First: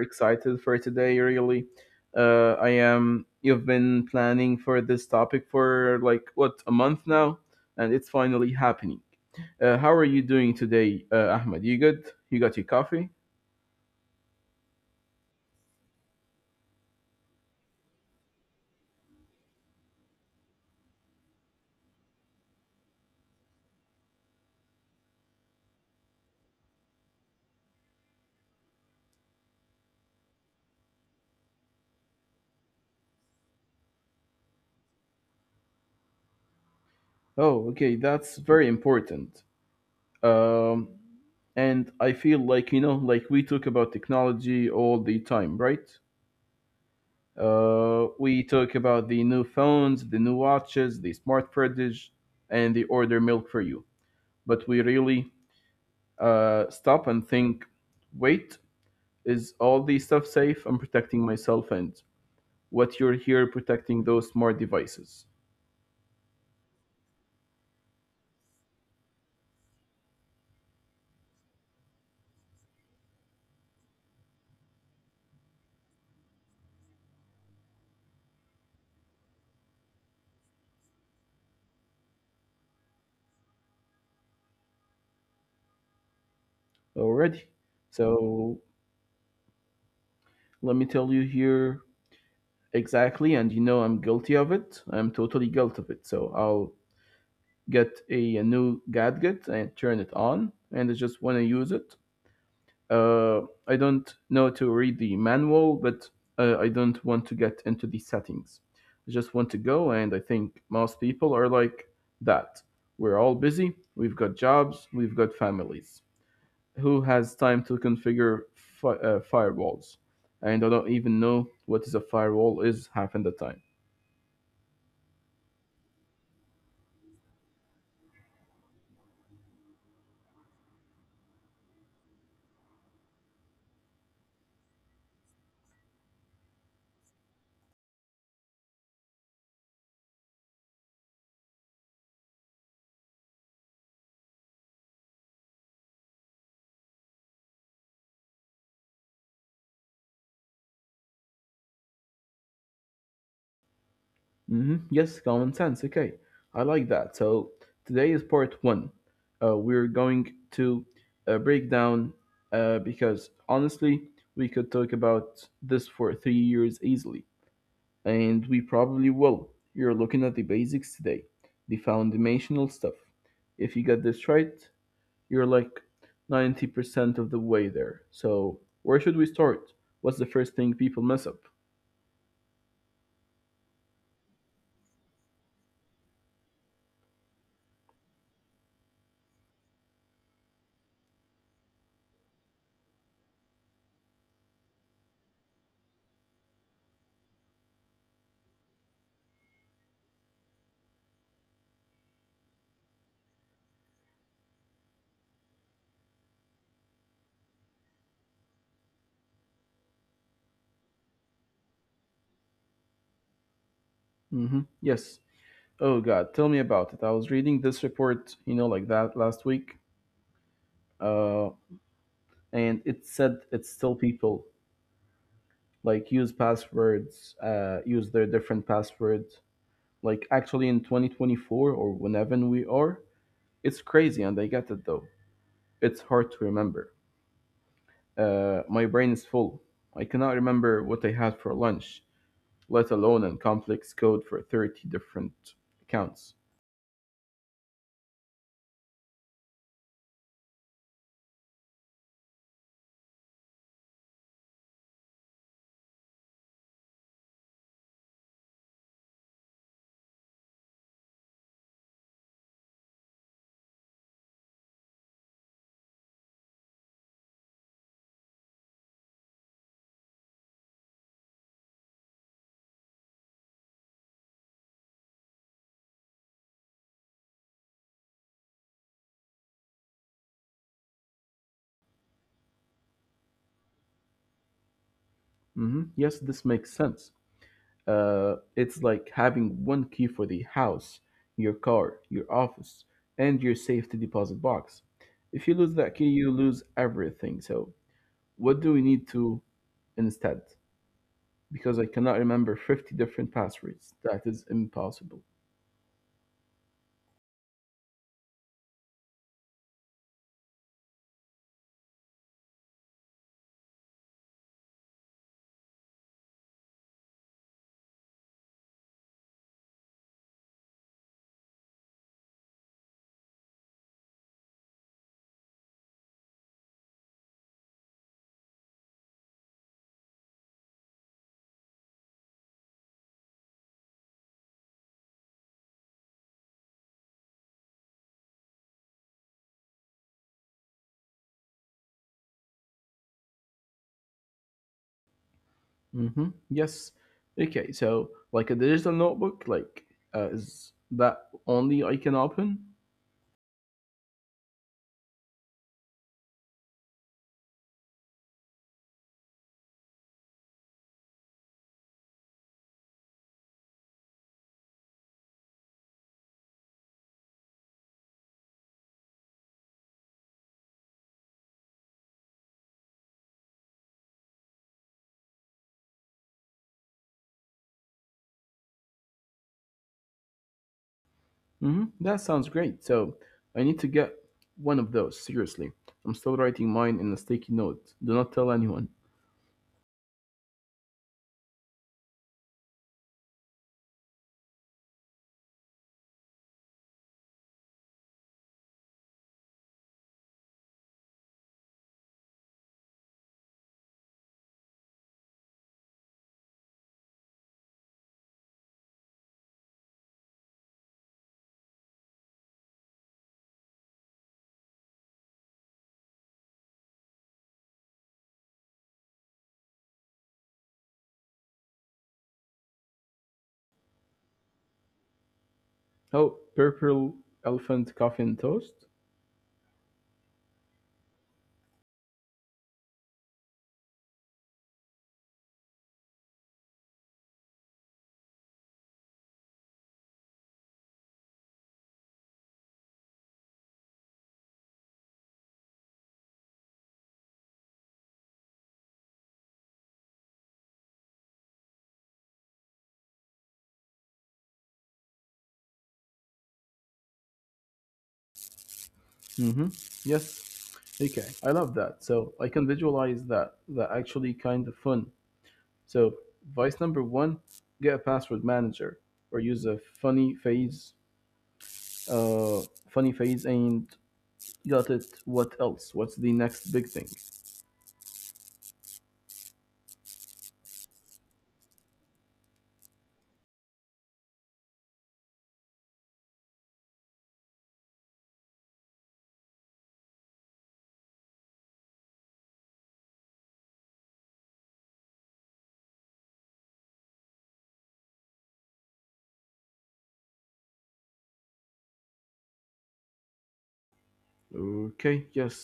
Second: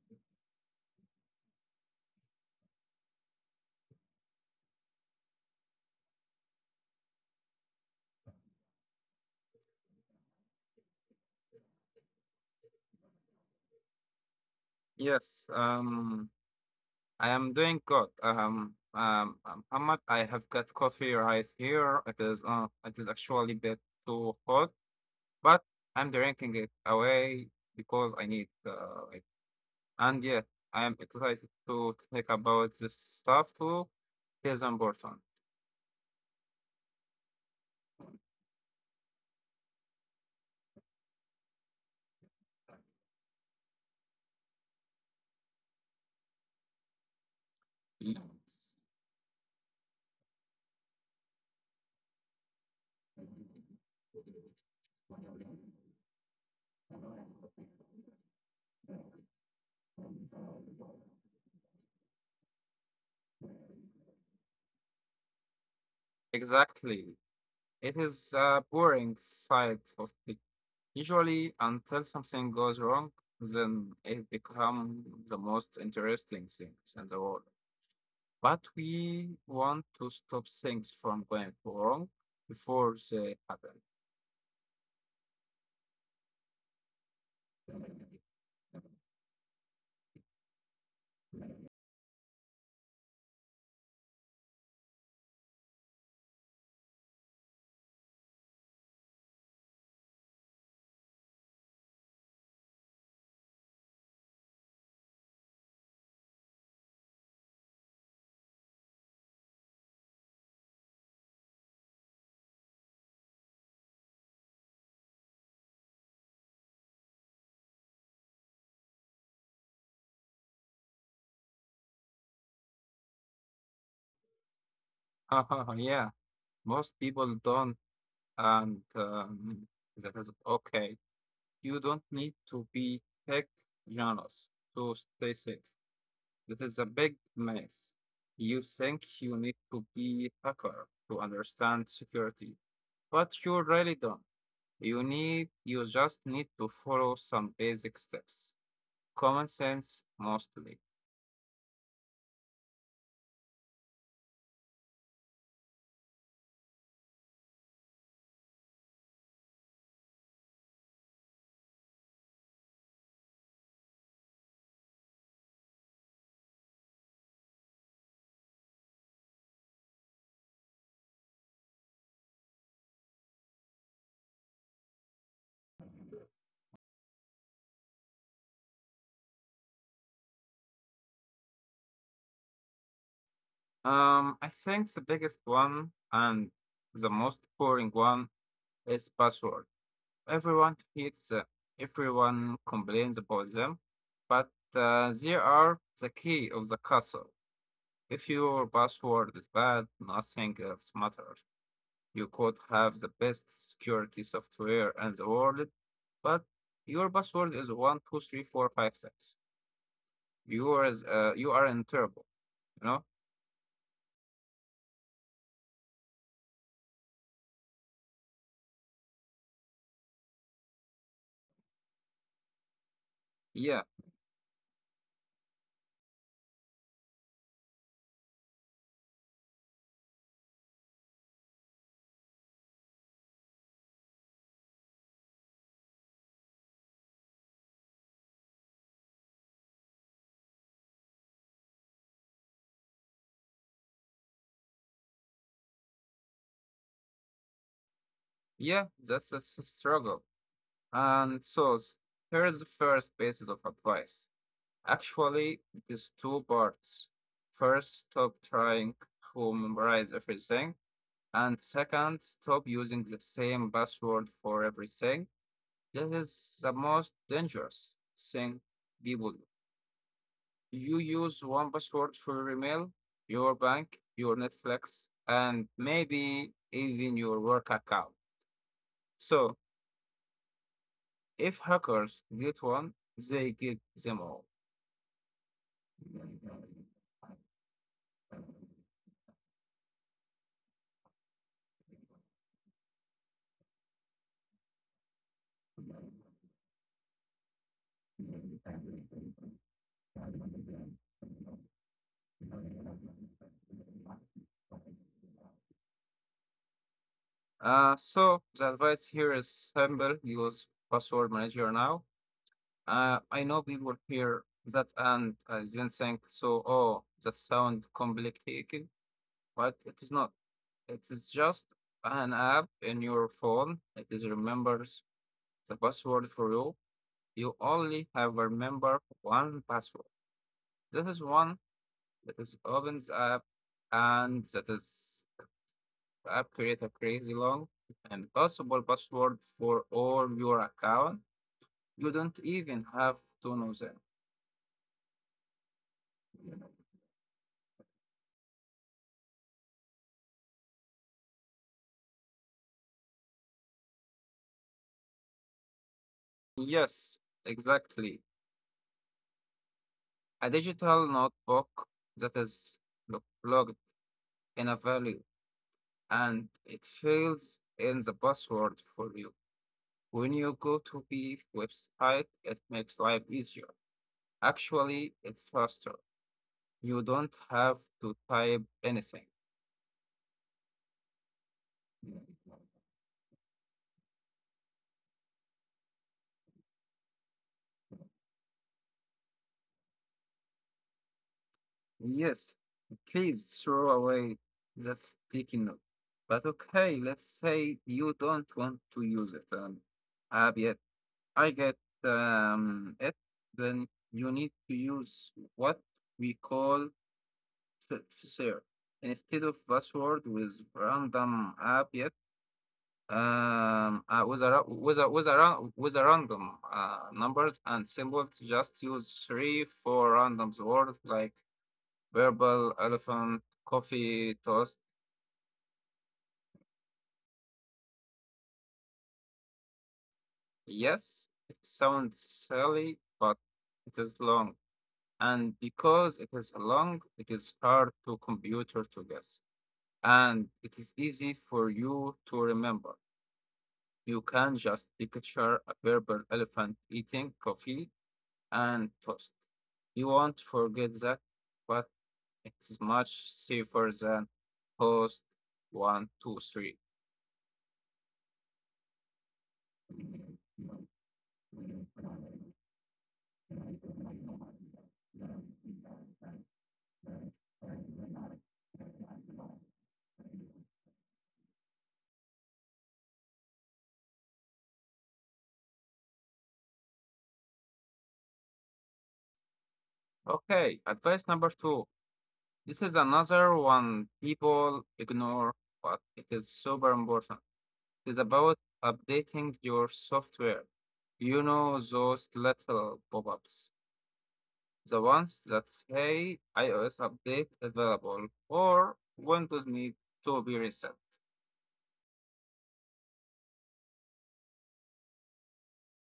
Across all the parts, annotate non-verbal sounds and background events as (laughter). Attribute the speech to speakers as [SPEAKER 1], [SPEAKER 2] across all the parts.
[SPEAKER 1] excited for today, really. I am. You've been planning for this topic for like what a month now, and it's finally happening. How are you doing today, Ahmed? You good? You got your coffee?
[SPEAKER 2] Yes, um, I am doing good. Ahmad, I have got coffee right here. It is actually a bit too hot, but I'm drinking it away because I need it. And yeah, I am excited to think about this stuff too. It is important.
[SPEAKER 1] Oh, okay, that's very important. Um, and I feel like like we talk about technology all the time, right?
[SPEAKER 2] Yes.
[SPEAKER 1] We talk about the new phones, the new watches, the smart fridge, and the order milk for you. But we really stop and think, wait, is all the stuff safe? I'm protecting myself and what you're here protecting those smart devices
[SPEAKER 2] Exactly. It is a boring side of the usually, until something goes wrong, then it becomes the most interesting things in the world. But we want to stop things from going wrong before they
[SPEAKER 1] already. So let me tell you here exactly, and you know I'm guilty of it. I'm totally guilty of it. So I'll get a new gadget and turn it on, and I just want to use it. Uh, I don't know to read the manual, but I don't want to get into the settings. I just want to go, and I think most people are like that. We're all busy, we've got jobs, we've got families. Who has time to configure firewalls? And I don't even know what is a firewall is half in the time.
[SPEAKER 2] happen. (laughs) Yeah, most people don't, and that is okay. You don't need to be tech genius to stay safe. That is a big mess. You think you need to be a hacker to understand security, but you really don't. You just need to follow some basic steps. Common sense mostly.
[SPEAKER 1] Hmm. Yes, common sense. Okay, I like that. So today is part one. We're going to break down, because honestly, we could talk about this for 3 years easily, and we probably will. You're looking at the basics today, the foundational stuff. If you get this right, you're like 90% of the way there. So, where should we start? What's the first thing people mess up?
[SPEAKER 2] I think the biggest one and the most boring one is password. Everyone hates them. Everyone complains about them, but they are the key of the castle. If your password is bad, nothing else matters. You could have the best security software in the world, but your password is 123456. You are in trouble. You know?
[SPEAKER 1] Hmm. Yes. Oh God, tell me about it. I was reading this report, like that last week, uh, and it said it's
[SPEAKER 2] Yeah,
[SPEAKER 1] still people like use passwords, use their different passwords. Like actually in 2024 or whenever we are, it's crazy, and I get it though. It's hard to remember. My brain is full. I cannot remember what I had for lunch, let alone in complex code for 30 different accounts.
[SPEAKER 2] yeah. That's struggle. And here is the first basis of advice. Actually, it is two parts. First, stop trying to memorize everything. And second, stop using the same password for everything. This is the most dangerous thing people do. You use one password for your email, your bank, your Netflix, and maybe even your work account. So if hackers get one, they get them all.
[SPEAKER 1] Hmm. Yes, this makes sense. It's like having one key for the house, your car, your office, and your safety deposit box. If you lose that key, you lose everything. So, what do we need to instead? Because I cannot remember 50 different passwords. That is impossible.
[SPEAKER 2] So the advice here is simple: use password manager now. I know people hear that and oh, that sounds complicated, but it is not. It is just an app in your phone. It is remembers the password for you. You only have remember one password. This is one that is opens app and that is app create a crazy long and possible password for all your account. You don't even have to know them.
[SPEAKER 1] Mm-hmm. Yes. Okay. So, like a digital notebook, like is that only I can open?
[SPEAKER 2] Yes, exactly. A digital notebook that is logged in a value and it fills in the password for you. When you go to the website, it makes life easier. Actually, it's faster. You don't have to type anything.
[SPEAKER 1] Hmm. That sounds great. So I need to get one of those, seriously. I'm still writing mine in a sticky note. Do not tell anyone.
[SPEAKER 2] Yes, please throw away that sticky note. But okay, let's say you don't want to use it. Uh, I get it. Then you need to use what we call fair instead of password with random app yet um uh, with a with a with a with a random numbers and symbols, just use 3 4 random words like verbal elephant coffee toast.
[SPEAKER 1] Oh, purple elephant coffee and toast?
[SPEAKER 2] Yes, it sounds silly, but it is long. And because it is long, it is hard to computer to guess. And it is easy for you to remember. You can just picture a purple elephant eating coffee and toast. You won't forget that, but it is much safer than toast one, two, three.
[SPEAKER 1] Mm-hmm. Yes. Okay. I love that. So I can visualize that. That actually kind of fun. So vice number one, get a password manager or use a funny phase. Uh funny phase and got it. What else? What's the next big thing?
[SPEAKER 2] Okay, advice number two. This is another one people ignore, but it is super important. Is about updating your software. You know those little pop ups, the ones that say iOS update available or Windows need to be reset.
[SPEAKER 1] Okay, yes.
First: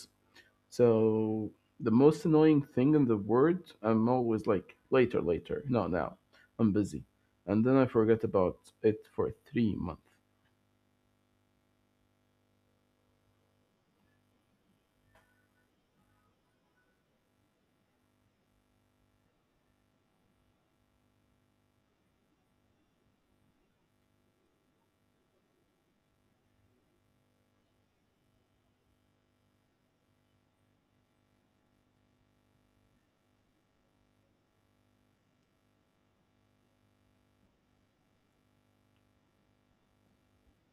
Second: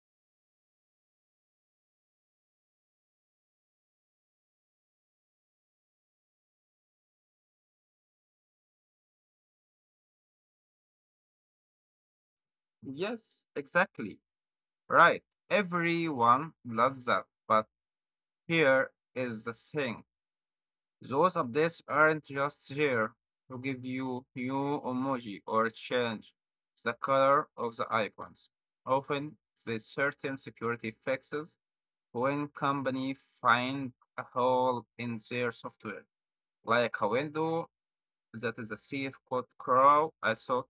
[SPEAKER 1] So the most annoying thing in the world, I'm always like later, later, no, now, I'm busy, and then I forget about it for 3 months.
[SPEAKER 2] Yes, exactly. Right. Everyone loves that. But here is the thing, those updates aren't just here to give you new emoji or change the color of the icons. Often, there's certain security fixes. When company find a hole in their software, like a window that is a safe code crow, so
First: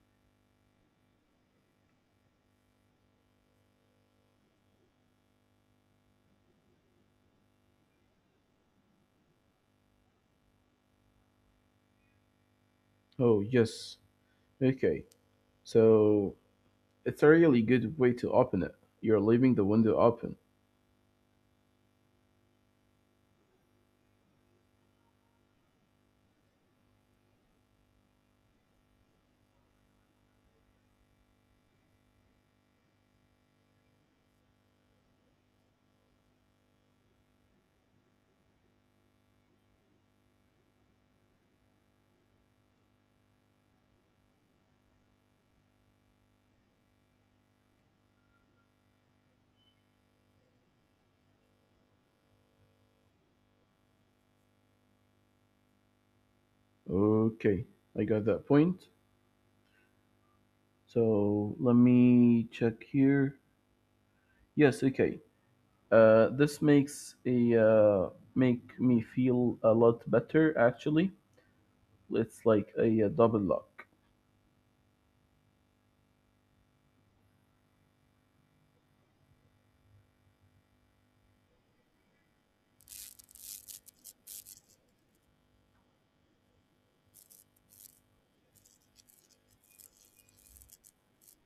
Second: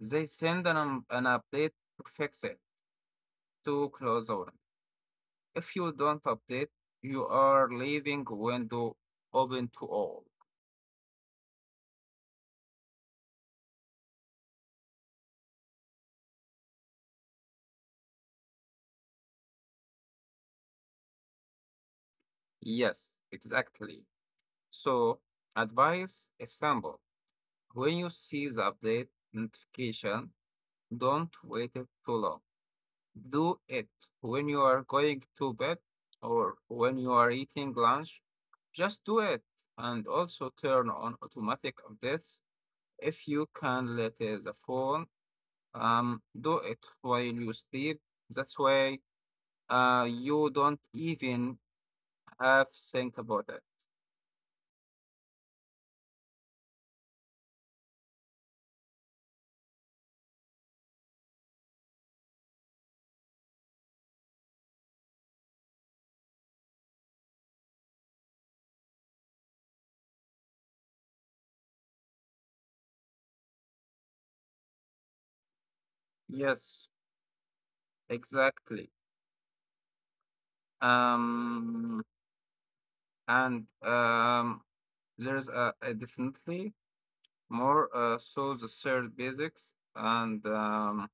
[SPEAKER 2] they send an update to fix it, to close the window. If you don't update, you are leaving window open to all.
[SPEAKER 1] Oh yes, okay. So it's a really good way to open it. You're leaving the window open.
[SPEAKER 2] Yes, exactly. So advice is simple. When you see the update notification, don't wait it too long. Do it when you are going to bed or when you are eating lunch. Just do it, and also turn on automatic updates if you can let the phone do it while you sleep. That's way you don't even have think about it.
[SPEAKER 1] Okay, I got that point. So let me check here. Yes, okay. This makes a make me feel a lot better actually. It's like a double lock.
[SPEAKER 2] Yes, exactly. Um and there's a definitely more So the third basics and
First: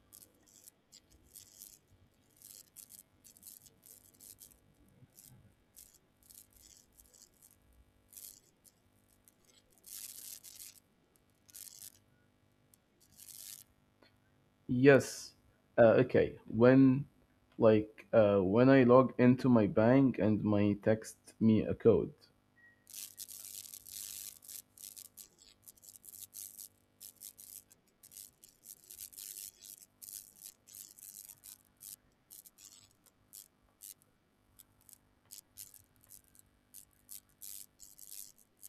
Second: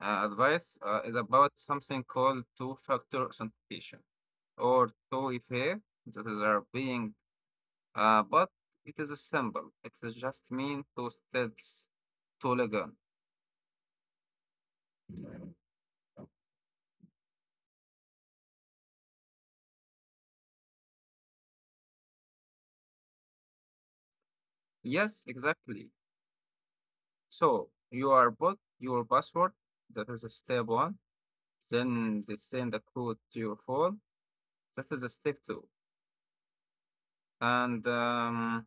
[SPEAKER 2] Advice is about something called two-factor authentication or 2FA that is are being, but it is a symbol. It is just mean two steps to login.
[SPEAKER 1] Yes. Okay. When I log into my bank and my text me a code.
[SPEAKER 2] Yes, exactly. So you are put your password. That is a step one. Then they send the code to your phone. That is a step two. And um,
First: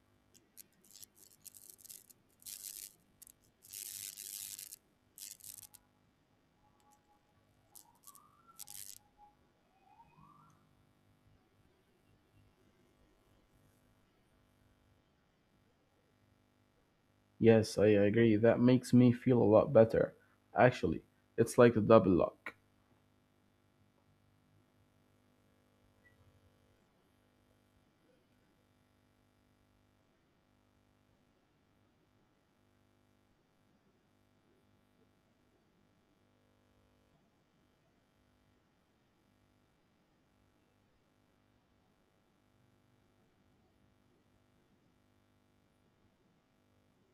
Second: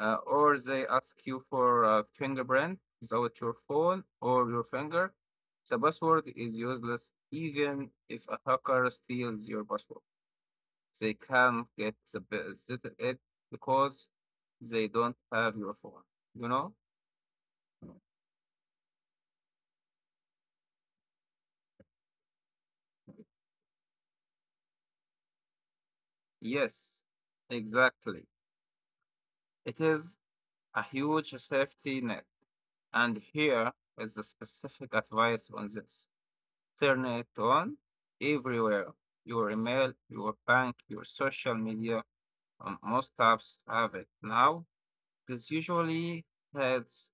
[SPEAKER 2] uh, or they ask you for a fingerprint without your phone or your finger. The password is useless even if a hacker steals your password. They can't get it because they don't have your phone, you know?
[SPEAKER 1] Yes, I agree. That makes me feel a lot better. Actually, it's like a double lock.
[SPEAKER 2] Yes, exactly. It is a huge safety net. And here is the specific advice on this. Turn it on everywhere. Your email, your bank, your social media, most apps have it. Now, this usually has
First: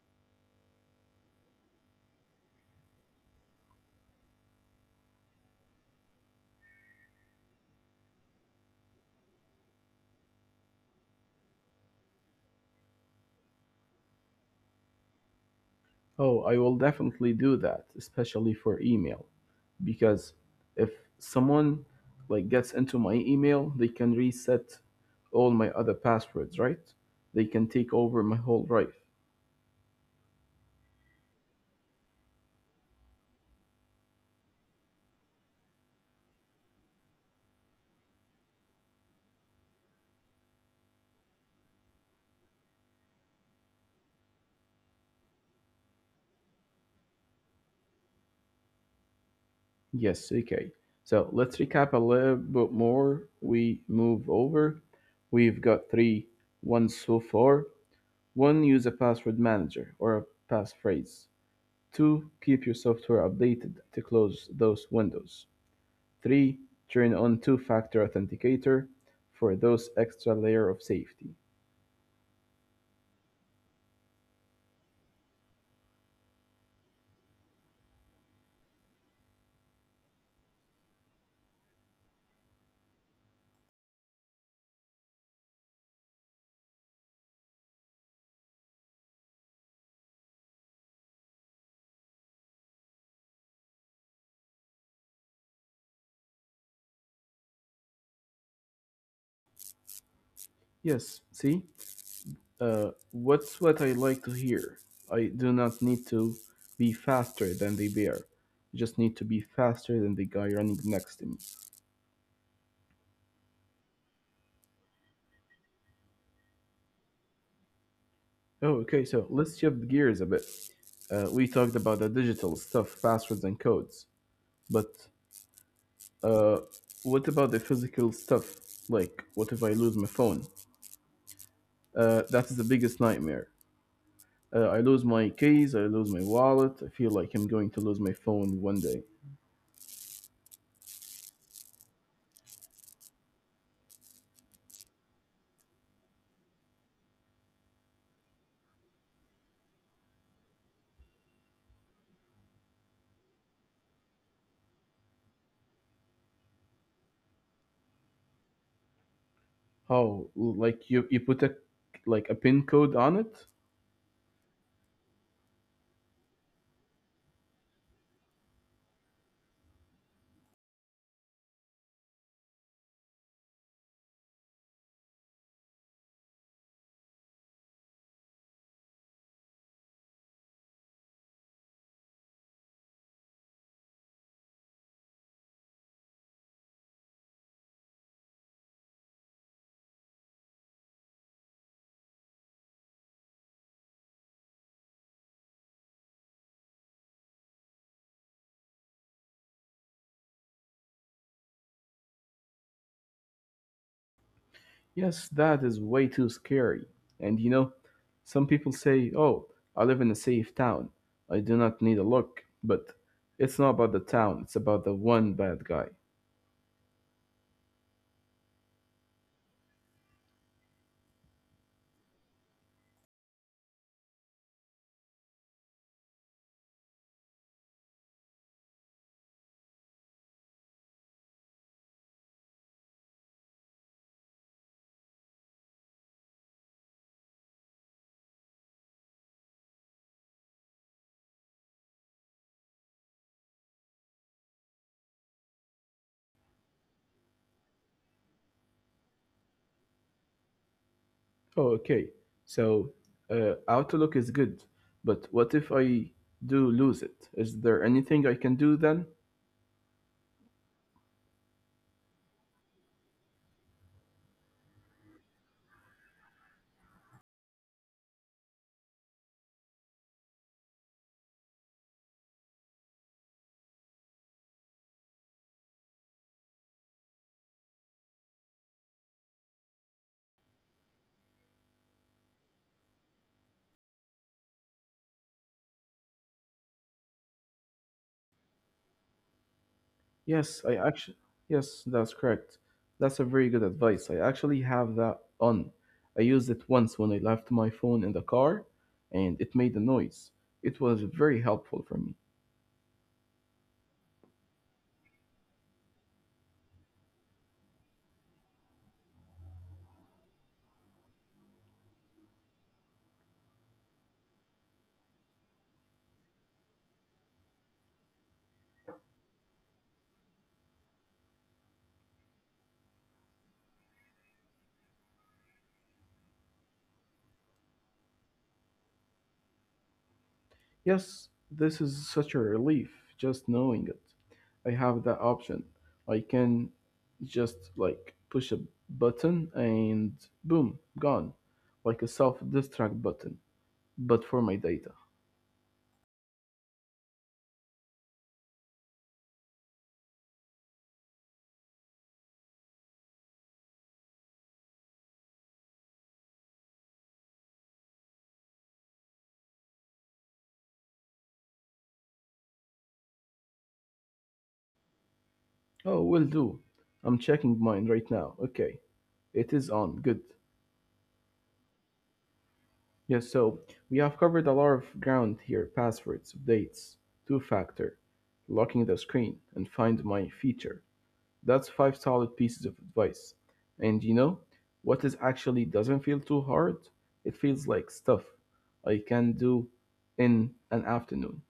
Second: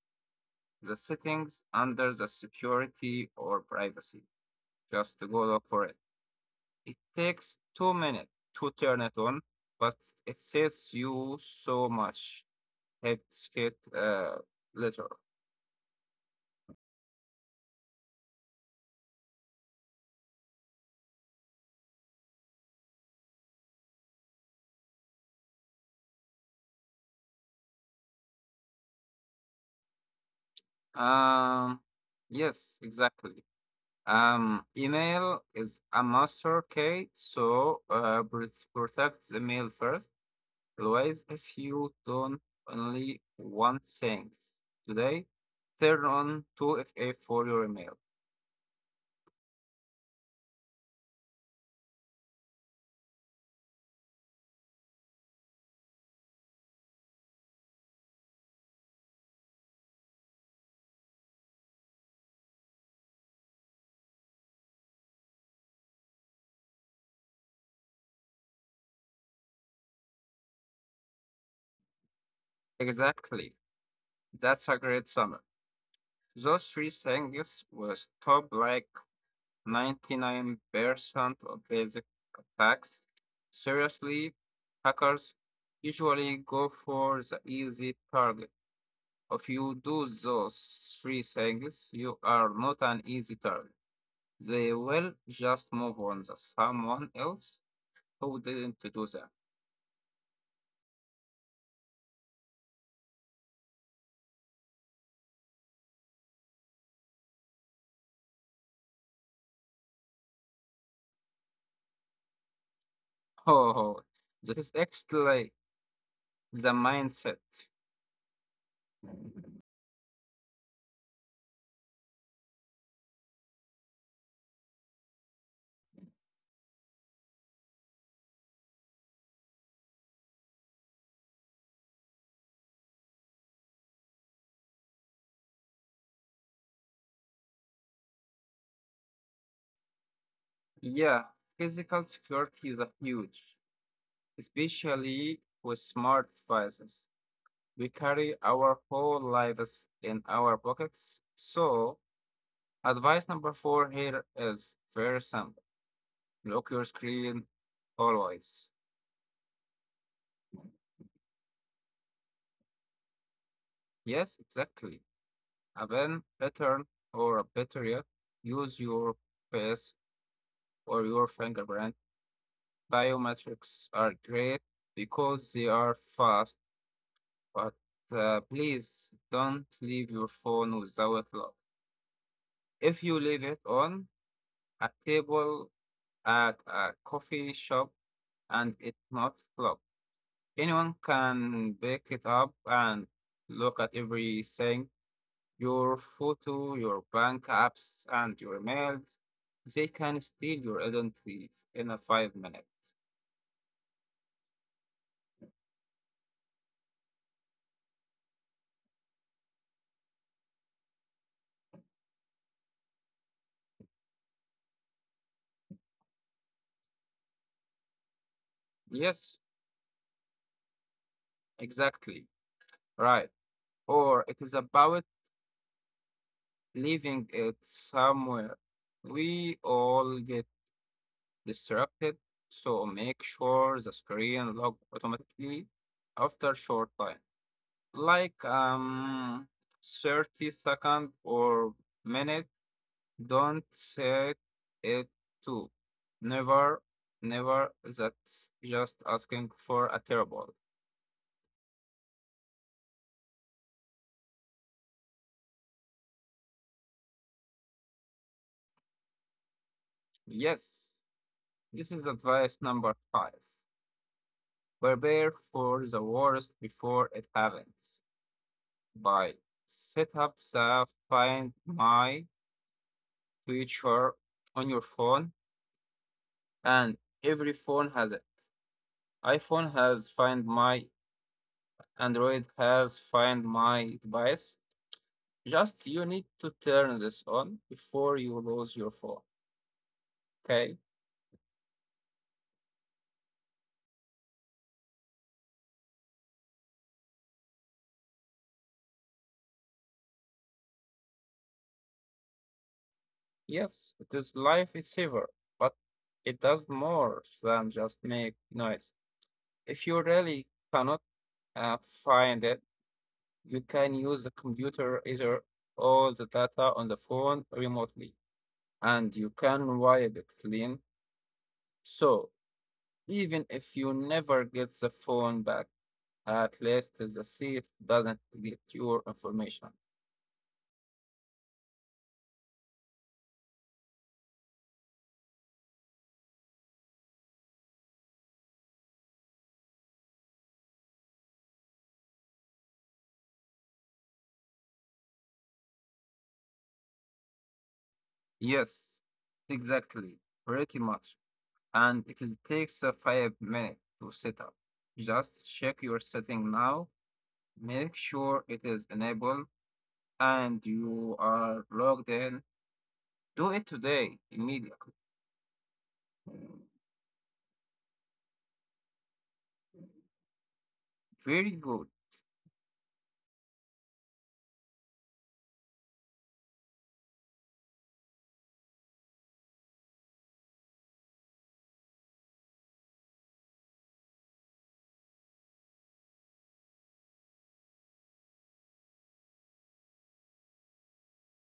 [SPEAKER 2] the settings under the security or privacy. Just go look for it. It takes 2 minutes to turn it on, but it saves you so much. It's uh, later.
[SPEAKER 1] Oh, I will definitely do that, especially for email, because if someone like gets into my email, they can reset all my other passwords, right? They can take over my whole life.
[SPEAKER 2] Um, yes, exactly. Email is a master key, so protect the mail first. Otherwise, if you don't only one thing today, turn on 2FA for your email.
[SPEAKER 1] Yes, okay. So let's recap a little bit more. We move over. We've got three ones so far. One, use a password manager or a passphrase. Two, keep your software updated to close those windows. Three, turn on two factor authenticator for those extra layer of safety.
[SPEAKER 2] Exactly. That's a great summary. Those three things will stop like 99% of basic attacks. Seriously, hackers usually go for the easy target. If you do those three things, you are not an easy target. They will just move on to someone else who didn't do that. (laughs)
[SPEAKER 1] Yes, see, what's what I like to hear? I do not need to be faster than the bear. I just need to be faster than the guy running next to me.
[SPEAKER 2] Oh, that is actually the mindset.
[SPEAKER 1] Oh, okay, so let's shift gears a bit. We talked about the digital stuff passwords and codes, but uh, what about the physical stuff? Like, what if I lose my phone? That's the biggest nightmare. I lose my keys, I lose my wallet, I feel like I'm going to lose my phone one day.
[SPEAKER 2] Yeah, physical security is a huge, especially with smart devices. We carry our whole lives in our pockets. So, advice number four here is very simple. Lock your screen always.
[SPEAKER 1] Oh, like you put a, like, a pin code on it?
[SPEAKER 2] Yes, exactly. A pen, pattern, or a better, use your face or your fingerprint. Biometrics are great because they are fast, but please don't leave your phone without lock. If you leave it on a table at a coffee shop and it's not locked, anyone can pick it up and look at everything. Your photo, your bank apps, and your mails, they can steal your identity in a 5 minutes.
[SPEAKER 1] Yes, that is way too scary. And some people say, "Oh, I live in a safe town. I do not need a look." But it's not about the town, it's about the one bad guy.
[SPEAKER 2] Yes, exactly. Right. Or it is about leaving it somewhere. We all get distracted, so make sure the screen lock automatically after a short time. Like 30 second or minute. Don't say it too. Never, never. That's just asking for a terrible.
[SPEAKER 1] Oh, okay. So, Outlook is good, but what if I do lose it? Is there anything I can do then?
[SPEAKER 2] Yes, this is advice number five. Prepare for the worst before it happens. By set up the Find My feature on your phone, and every phone has it. iPhone has Find My, Android has Find My device. Just you need to turn this on before you lose your phone. Okay?
[SPEAKER 1] Yes, yes, that's correct. That's a very good advice. I actually have that on. I used it once when I left my phone in the car and it made a noise. It was very helpful for me.
[SPEAKER 2] Yes, it is life saver, but it does more than just make noise. If you really cannot uh, find it, you can use the computer either all the data on the phone remotely, and you can wipe it clean. So even if you never get the phone back, at least the thief doesn't get your information.
[SPEAKER 1] Yes, this is such a relief just knowing it. I have that option. I can just like push a button and boom, gone. Like a self-destruct button, but for my data.
[SPEAKER 2] Yes, exactly. Pretty much. And it is takes a 5 minutes to set up. Just check your setting now, make sure it is enabled and you are logged in. Do it today immediately.
[SPEAKER 1] Oh, will do. I'm checking mine right now. Okay. It is on. Good.
[SPEAKER 2] Very good.
[SPEAKER 1] Yes, so we have covered a lot of ground here. Passwords, updates, two-factor, locking the screen, and find my feature. That's five solid pieces of advice. And what is actually doesn't feel too hard? It feels like stuff I can do in an afternoon.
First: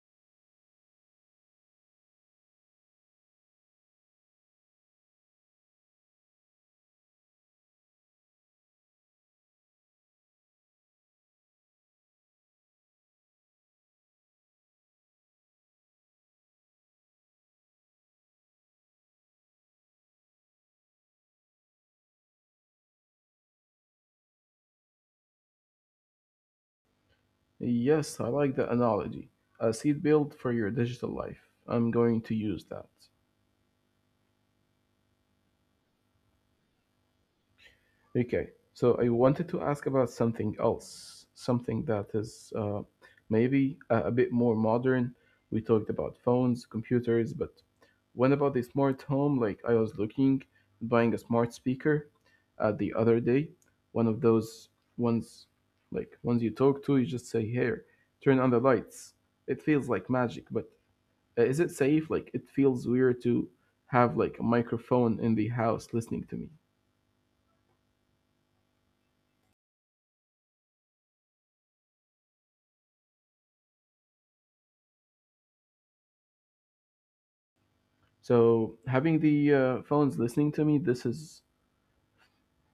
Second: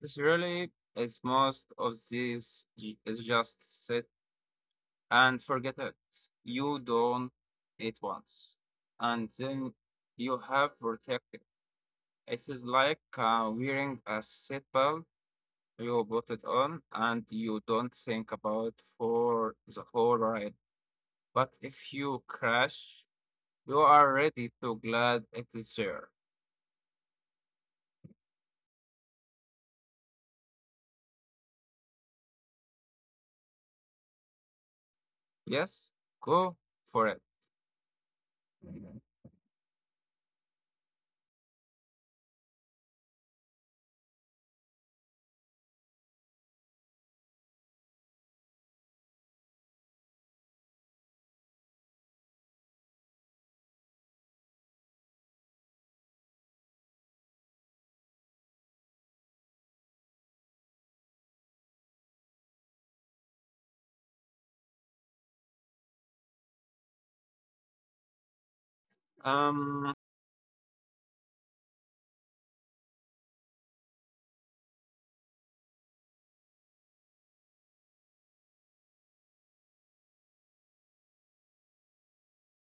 [SPEAKER 2] It's really it's most of this is just set and forget it. You don't it once. And then you have protected. It is like wearing a seatbelt. You put it on and you don't think about for the whole ride. But if you crash, you are ready to glad it is there.
[SPEAKER 1] Yes, I like the analogy. A seat built for your digital life. I'm going to use that.
[SPEAKER 2] Yes, go for it.
[SPEAKER 1] Okay, so I wanted to ask about something else, something that is maybe a bit more modern. We talked about phones, computers, but what about the smart home? Like I was looking at buying a smart speaker, the other day, one of those ones, like ones you talk to, you just say, "Here, turn on the lights." It feels like magic, but is it safe? Like it feels weird to have like a microphone in the house listening to me.
[SPEAKER 2] Um,
[SPEAKER 1] So having the phones listening to me, this is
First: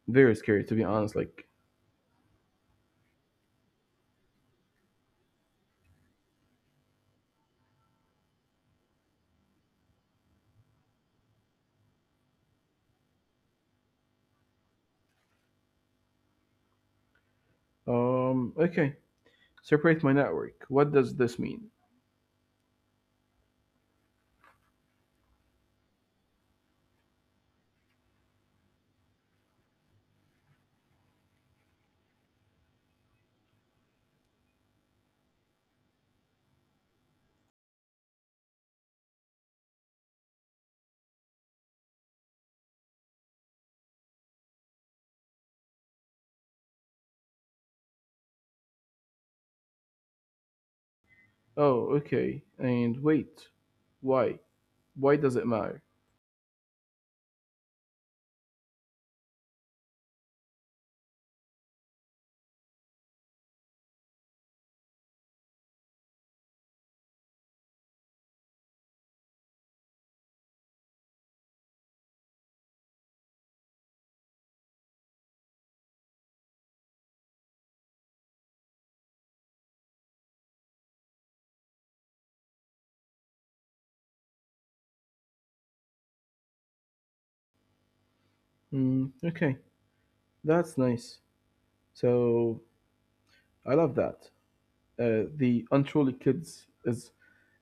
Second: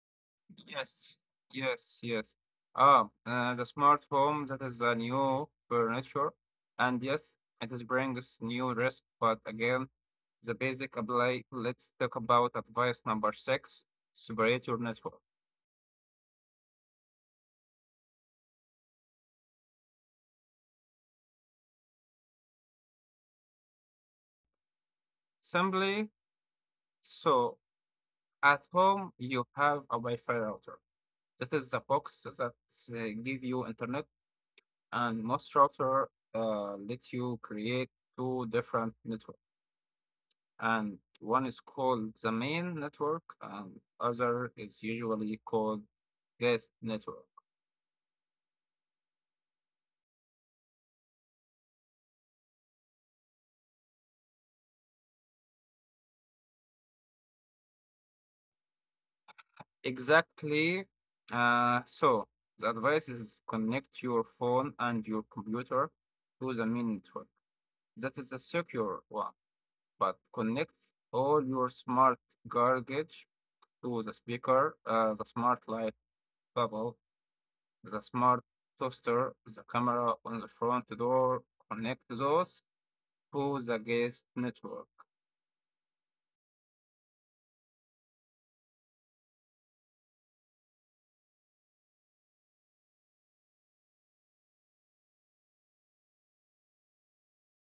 [SPEAKER 1] very scary to be
[SPEAKER 2] yes,
[SPEAKER 1] honest, like.
[SPEAKER 2] yes, yes. The smart home that is a new furniture, and yes, it is brings new risk. But again, the basic apply. Let's talk about advice number six: separate your network.
[SPEAKER 1] Okay, separate my network. What does this mean?
[SPEAKER 2] Simply so at home, you have a Wi-Fi router. That is the box that give you internet, and most router let you create two different network. And one is called the main network, and other is usually called guest network.
[SPEAKER 1] Oh, okay. And wait, why? Why does it matter?
[SPEAKER 2] Exactly. So the advice is connect your phone and your computer to the main network. That is the secure one, but connect all your smart gadgets to the speaker, the smart light bubble, the smart toaster, the camera on the front door. Connect those to the guest network.
[SPEAKER 1] Mm, okay, that's nice. So I love that. The untrolled kids is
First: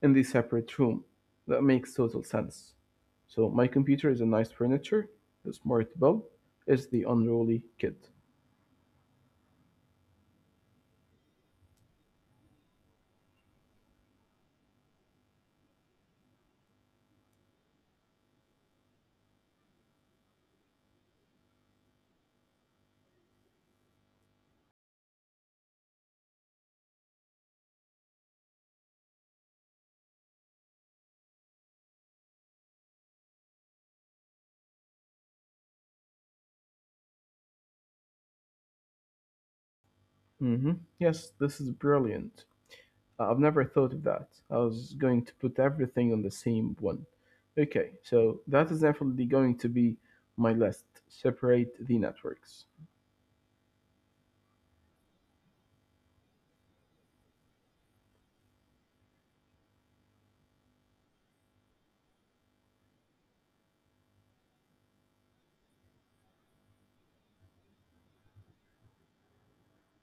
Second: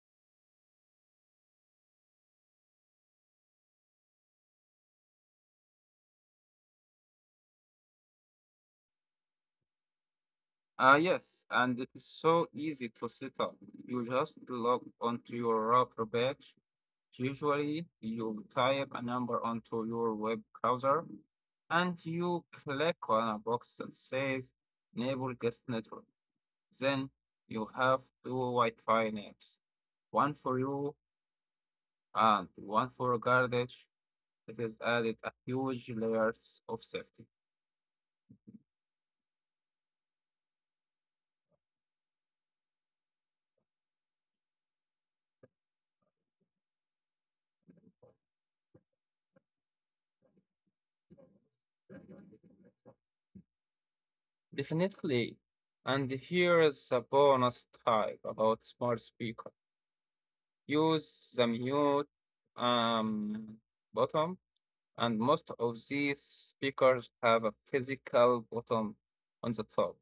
[SPEAKER 1] in the separate room. That makes total sense. So my computer is a nice furniture. The smart bulb is the unruly kid.
[SPEAKER 2] Ah, yes, and it is so easy to set up. You just log onto your router badge. Usually, you type a number onto your web browser and you click on a box that says Enable Guest Network. Then you have two Wi-Fi names, one for you and one for garbage. It is added a huge layers of safety.
[SPEAKER 1] Hmm. Yes, this is brilliant. I've never thought of that. I was going to put everything on the same one. Okay, so that is definitely going to be my list. Separate the networks.
[SPEAKER 2] Definitely. And here is a bonus type about smart speaker. Use the mute um, button, and most of these speakers have a physical button on the top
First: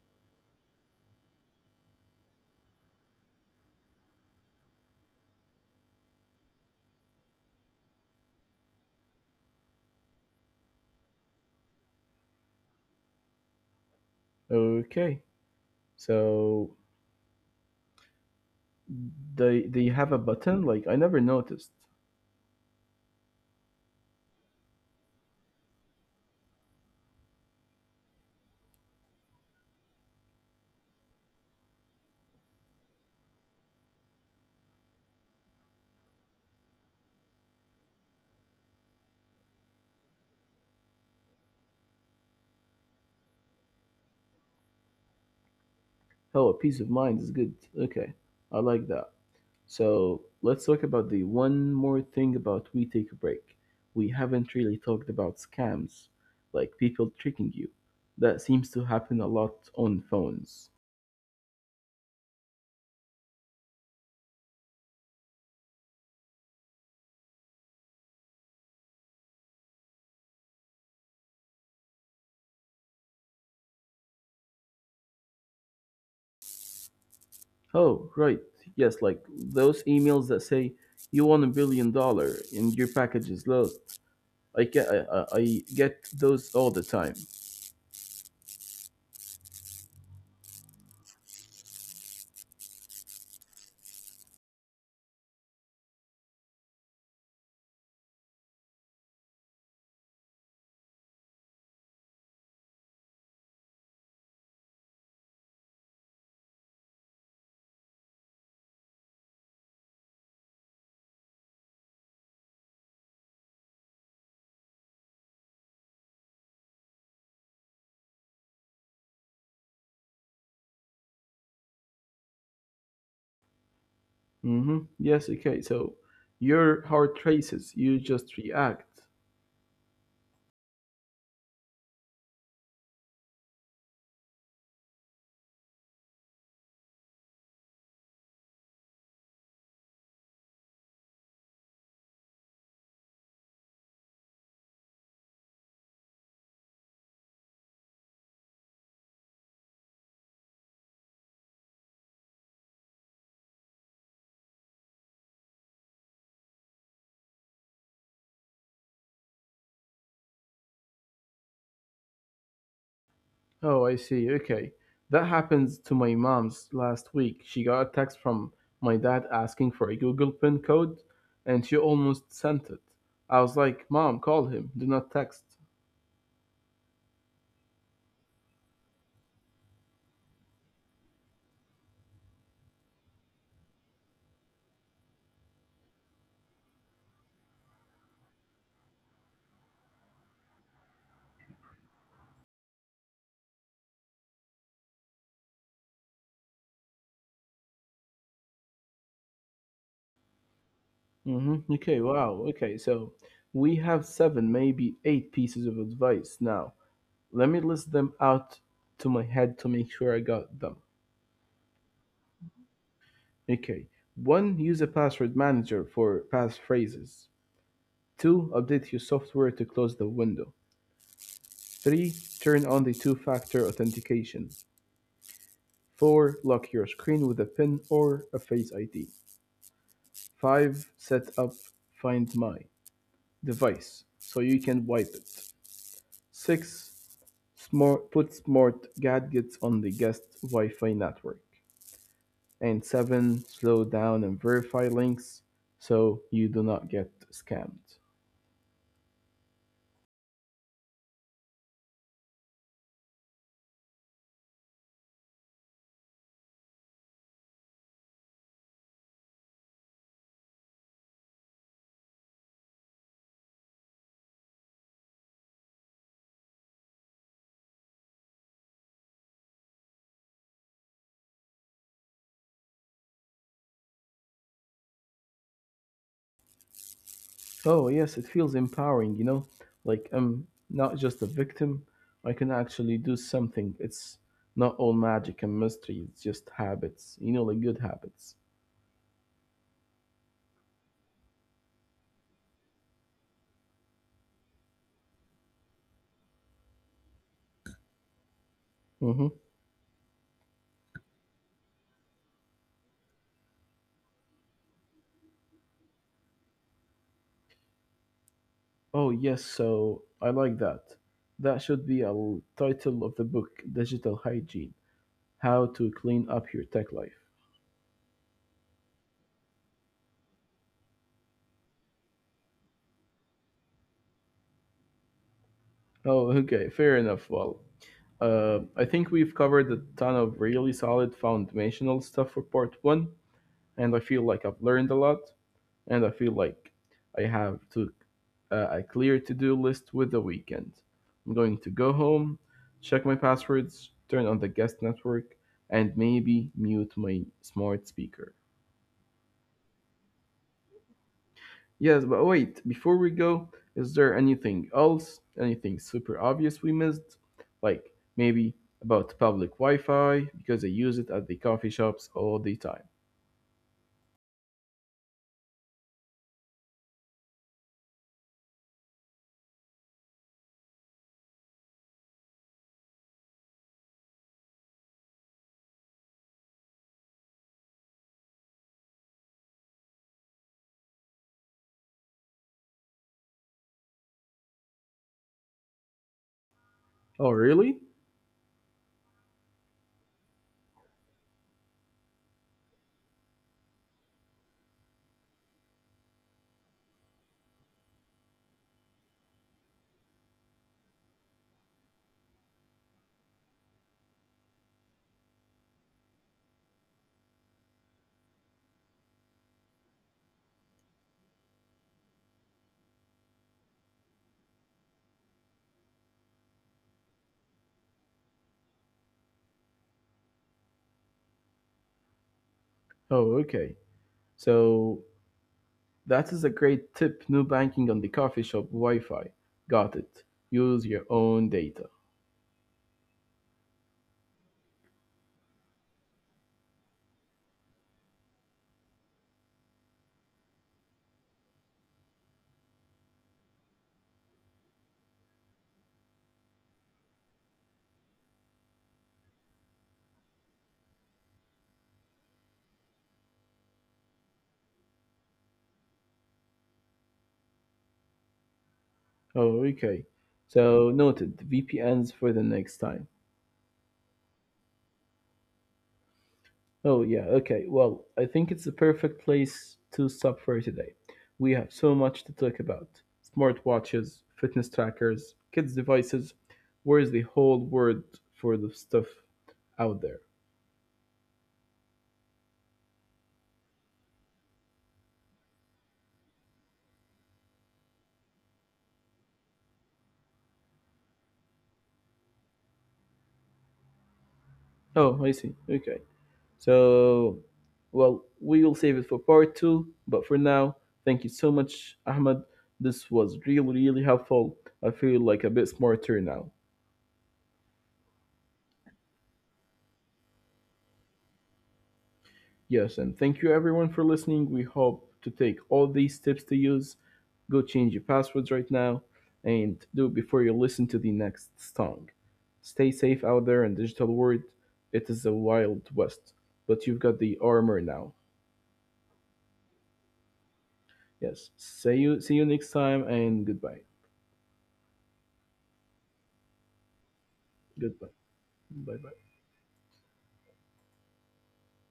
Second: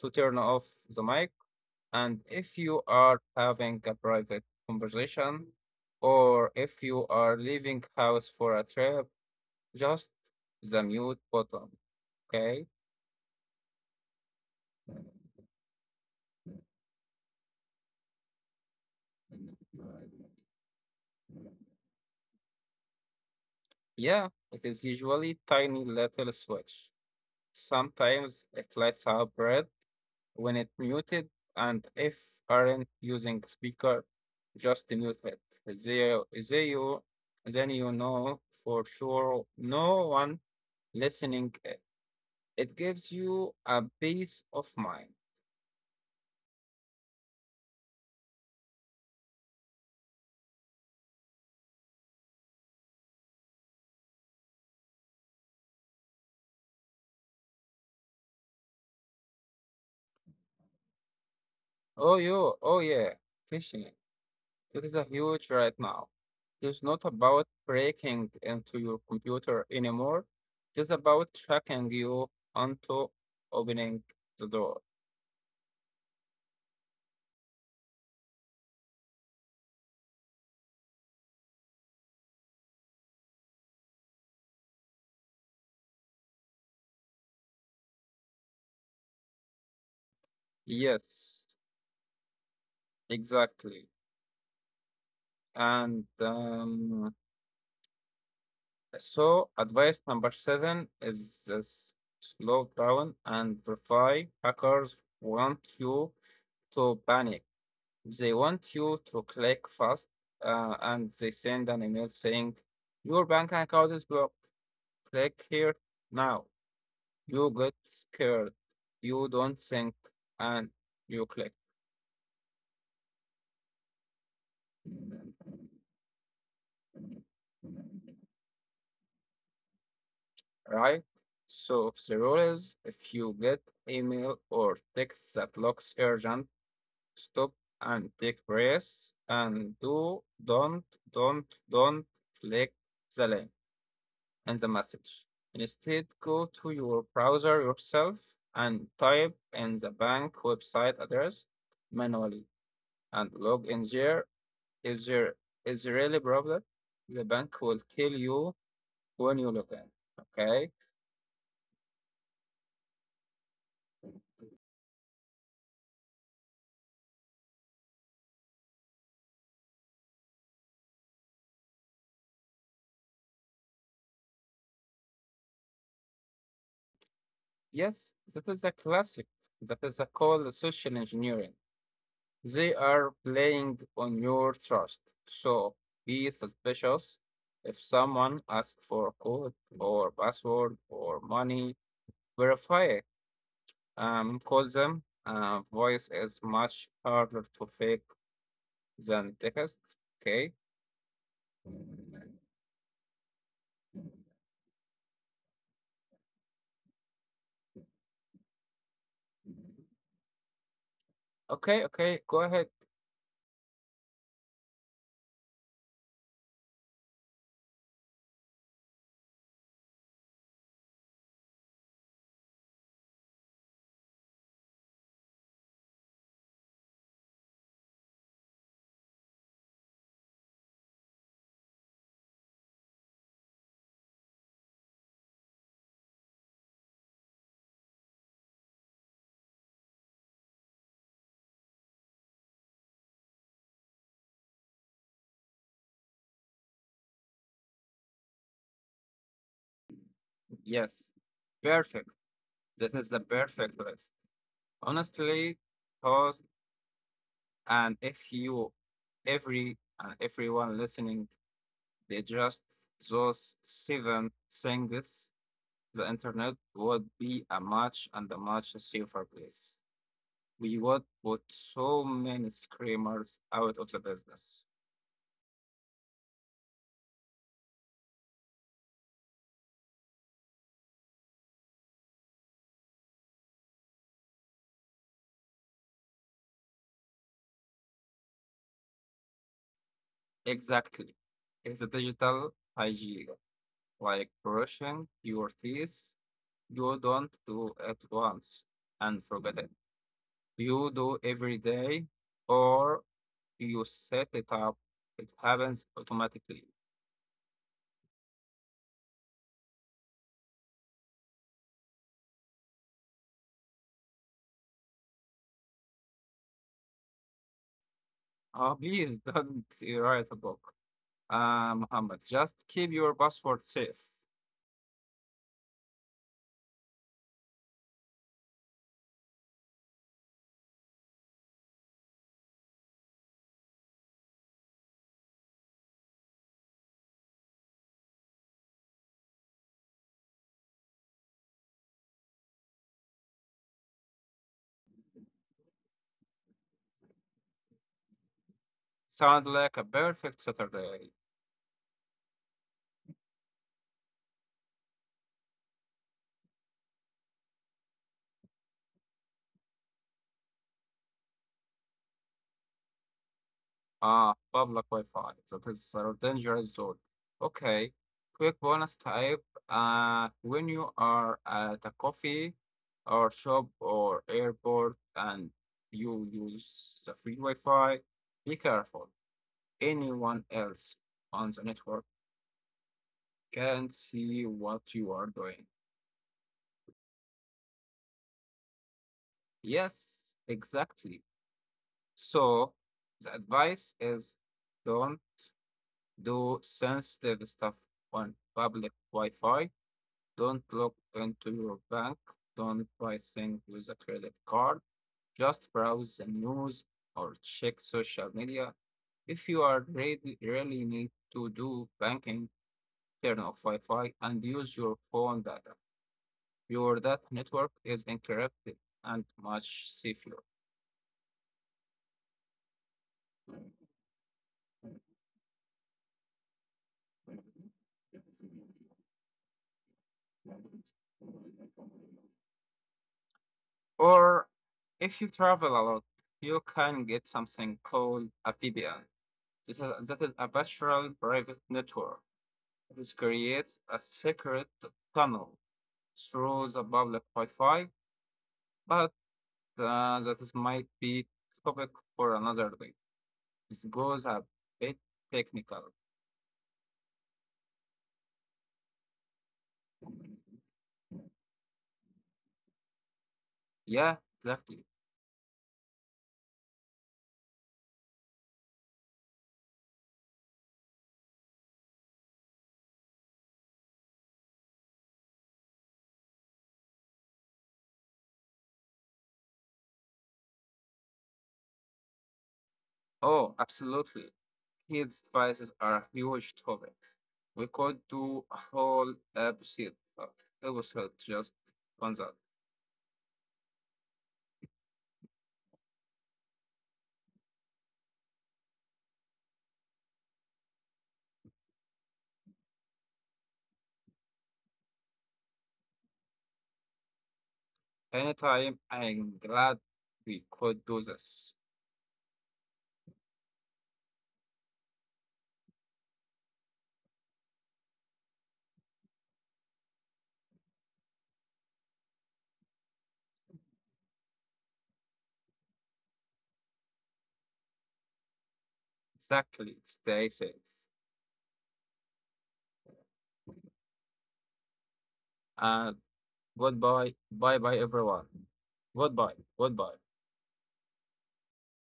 [SPEAKER 2] to turn off the mic. And if you are having a private conversation or if you are leaving house for a trip, just the mute button. Okay.
[SPEAKER 1] Okay, so they have a button? Like I never noticed.
[SPEAKER 2] Yeah, it is usually tiny little switch. Sometimes it lights up red when it muted, and if aren't using speaker, just mute it. They, they you, then you know for sure no one listening is it gives you a peace of mind.
[SPEAKER 1] Oh, a peace of mind is good. Okay, I like that. So let's talk about the one more thing about we take a break. We haven't really talked about scams, like people tricking you. That seems to happen a lot on phones.
[SPEAKER 2] Oh, yo, oh yeah, phishing. That is a huge right now. It's not about breaking into your computer anymore. It's about tracking you onto opening the door.
[SPEAKER 1] Oh, right. Yes, like those emails that say you want $1 billion and your package is low. I get those all the time.
[SPEAKER 2] Yes, exactly. And So, advice number seven is this. Slow down and verify. Hackers want you to panic. They want you to click fast, and they send an email saying, your bank account is blocked. Click here now. You get scared. You don't think and you click.
[SPEAKER 1] Mm-hmm. Yes. Okay. So your heart races. You just react.
[SPEAKER 2] Right? So the rule is if you get email or text that looks urgent, stop and take breath and do don't don't click the link and the message. Instead, go to your browser yourself and type in the bank website address manually and log in there. If there is really problem, the bank will tell you when you log in. Okay?
[SPEAKER 1] Oh, I see. Okay. That happened to my mom's last week. She got a text from my dad asking for a Google PIN code, and she almost sent it. I was like, Mom, call him. Do not text.
[SPEAKER 2] Yes, that is a classic. That is a called social engineering. They are playing on your trust. So be suspicious. If someone asks for a code or password or money, verify, call them. Voice is much harder to fake than text. Okay,
[SPEAKER 1] Hmm. Okay, wow. Okay, so we have seven, maybe eight pieces of advice now. Let me list them out to my head to make sure I got them.
[SPEAKER 2] okay. Go ahead.
[SPEAKER 1] Okay. One, use a password manager for passphrases. Two, update your software to close the window. Three, turn on the two-factor authentication. Four, lock your screen with a PIN or a Face ID. Five, set up Find My device so you can wipe it. Six, put smart gadgets on the guest Wi-Fi network. And seven, slow down and verify links so you do not get scammed.
[SPEAKER 2] Yes, perfect. That is the perfect list. Honestly, host, and if you, every and everyone listening, they just those seven things, the internet would be a much safer place. We would put so many screamers out of the business.
[SPEAKER 1] Oh, yes, it feels empowering, you know? Like I'm not just a victim, I can actually do something. It's not all magic and mystery, it's just habits, like good habits.
[SPEAKER 2] Exactly. It's a digital hygiene, like brushing your teeth. You don't do it once and
[SPEAKER 1] Mm-hmm.
[SPEAKER 2] forget it. You do every day, or you set it up. It happens automatically.
[SPEAKER 1] Oh, yes, so I like that. That should be a title of the book Digital Hygiene, How to Clean Up Your Tech Life.
[SPEAKER 2] Please (laughs) don't write a book, Muhammad. Just keep your password safe.
[SPEAKER 1] Oh, okay, fair enough. Well, I think we've covered a ton of really solid foundational stuff for part one, and I feel like I've learned a lot. And I feel like I have to, a clear to-do list with the weekend. I'm going to go home, check my passwords, turn on the guest network, and maybe mute my smart speaker.
[SPEAKER 2] Sound like a perfect Saturday.
[SPEAKER 1] Yes, but wait, before we go, is there anything else, anything super obvious we missed? Like maybe about public Wi Fi, because I use it at the coffee shops all the time.
[SPEAKER 2] Ah, public Wi-Fi, that is a dangerous zone. Okay, quick bonus type. When you are at a coffee or shop or airport and you use the free Wi-Fi, be careful. Anyone else on the network can see what you are doing.
[SPEAKER 1] Oh, really?
[SPEAKER 2] Yes, exactly. So the advice is don't do sensitive stuff on public Wi-Fi. Don't look into your bank. Don't buy things with a credit card. Just browse the news or check social media. If you are really, really need to do banking, turn off Wi-Fi and use your phone data. Your data network is encrypted and much safer.
[SPEAKER 1] Oh, okay. So that is a great tip. No banking on the coffee shop Wi Fi. Got it. Use your own data.
[SPEAKER 2] Or if you travel a lot, you can get something called a VPN. That is a virtual private network. This creates a secret tunnel through the public Wi-Fi, but that is might be topic for another day. This goes a bit technical.
[SPEAKER 1] Oh, okay. So noted. VPNs for the next time.
[SPEAKER 2] Yeah, exactly.
[SPEAKER 1] Oh, yeah, okay. Well, I think it's the perfect place to stop for today. We have so much to talk about smartwatches, fitness trackers, kids' devices. Where is the whole word for the stuff out there?
[SPEAKER 2] Oh, absolutely. Kids' devices are a huge topic. We could do a whole episode, uh, just on that.
[SPEAKER 1] Oh, I see. Okay. So, well, we will save it for part two, but for now, thank you so much, Ahmed. This was really, really helpful. I feel like a bit smarter now.
[SPEAKER 2] Anytime, I'm glad we could do this.
[SPEAKER 1] Yes, and thank you everyone for listening. We hope to take all these tips to use. Go change your passwords right now and do it before you listen to the next song. Stay safe out there in digital world. It is the wild west, but you've got the armor now.
[SPEAKER 2] Exactly. Stay safe.
[SPEAKER 1] Yes. See you next time and goodbye.
[SPEAKER 2] And goodbye. Bye bye,
[SPEAKER 1] Goodbye.
[SPEAKER 2] everyone.
[SPEAKER 1] Bye bye.
[SPEAKER 2] Goodbye. Goodbye.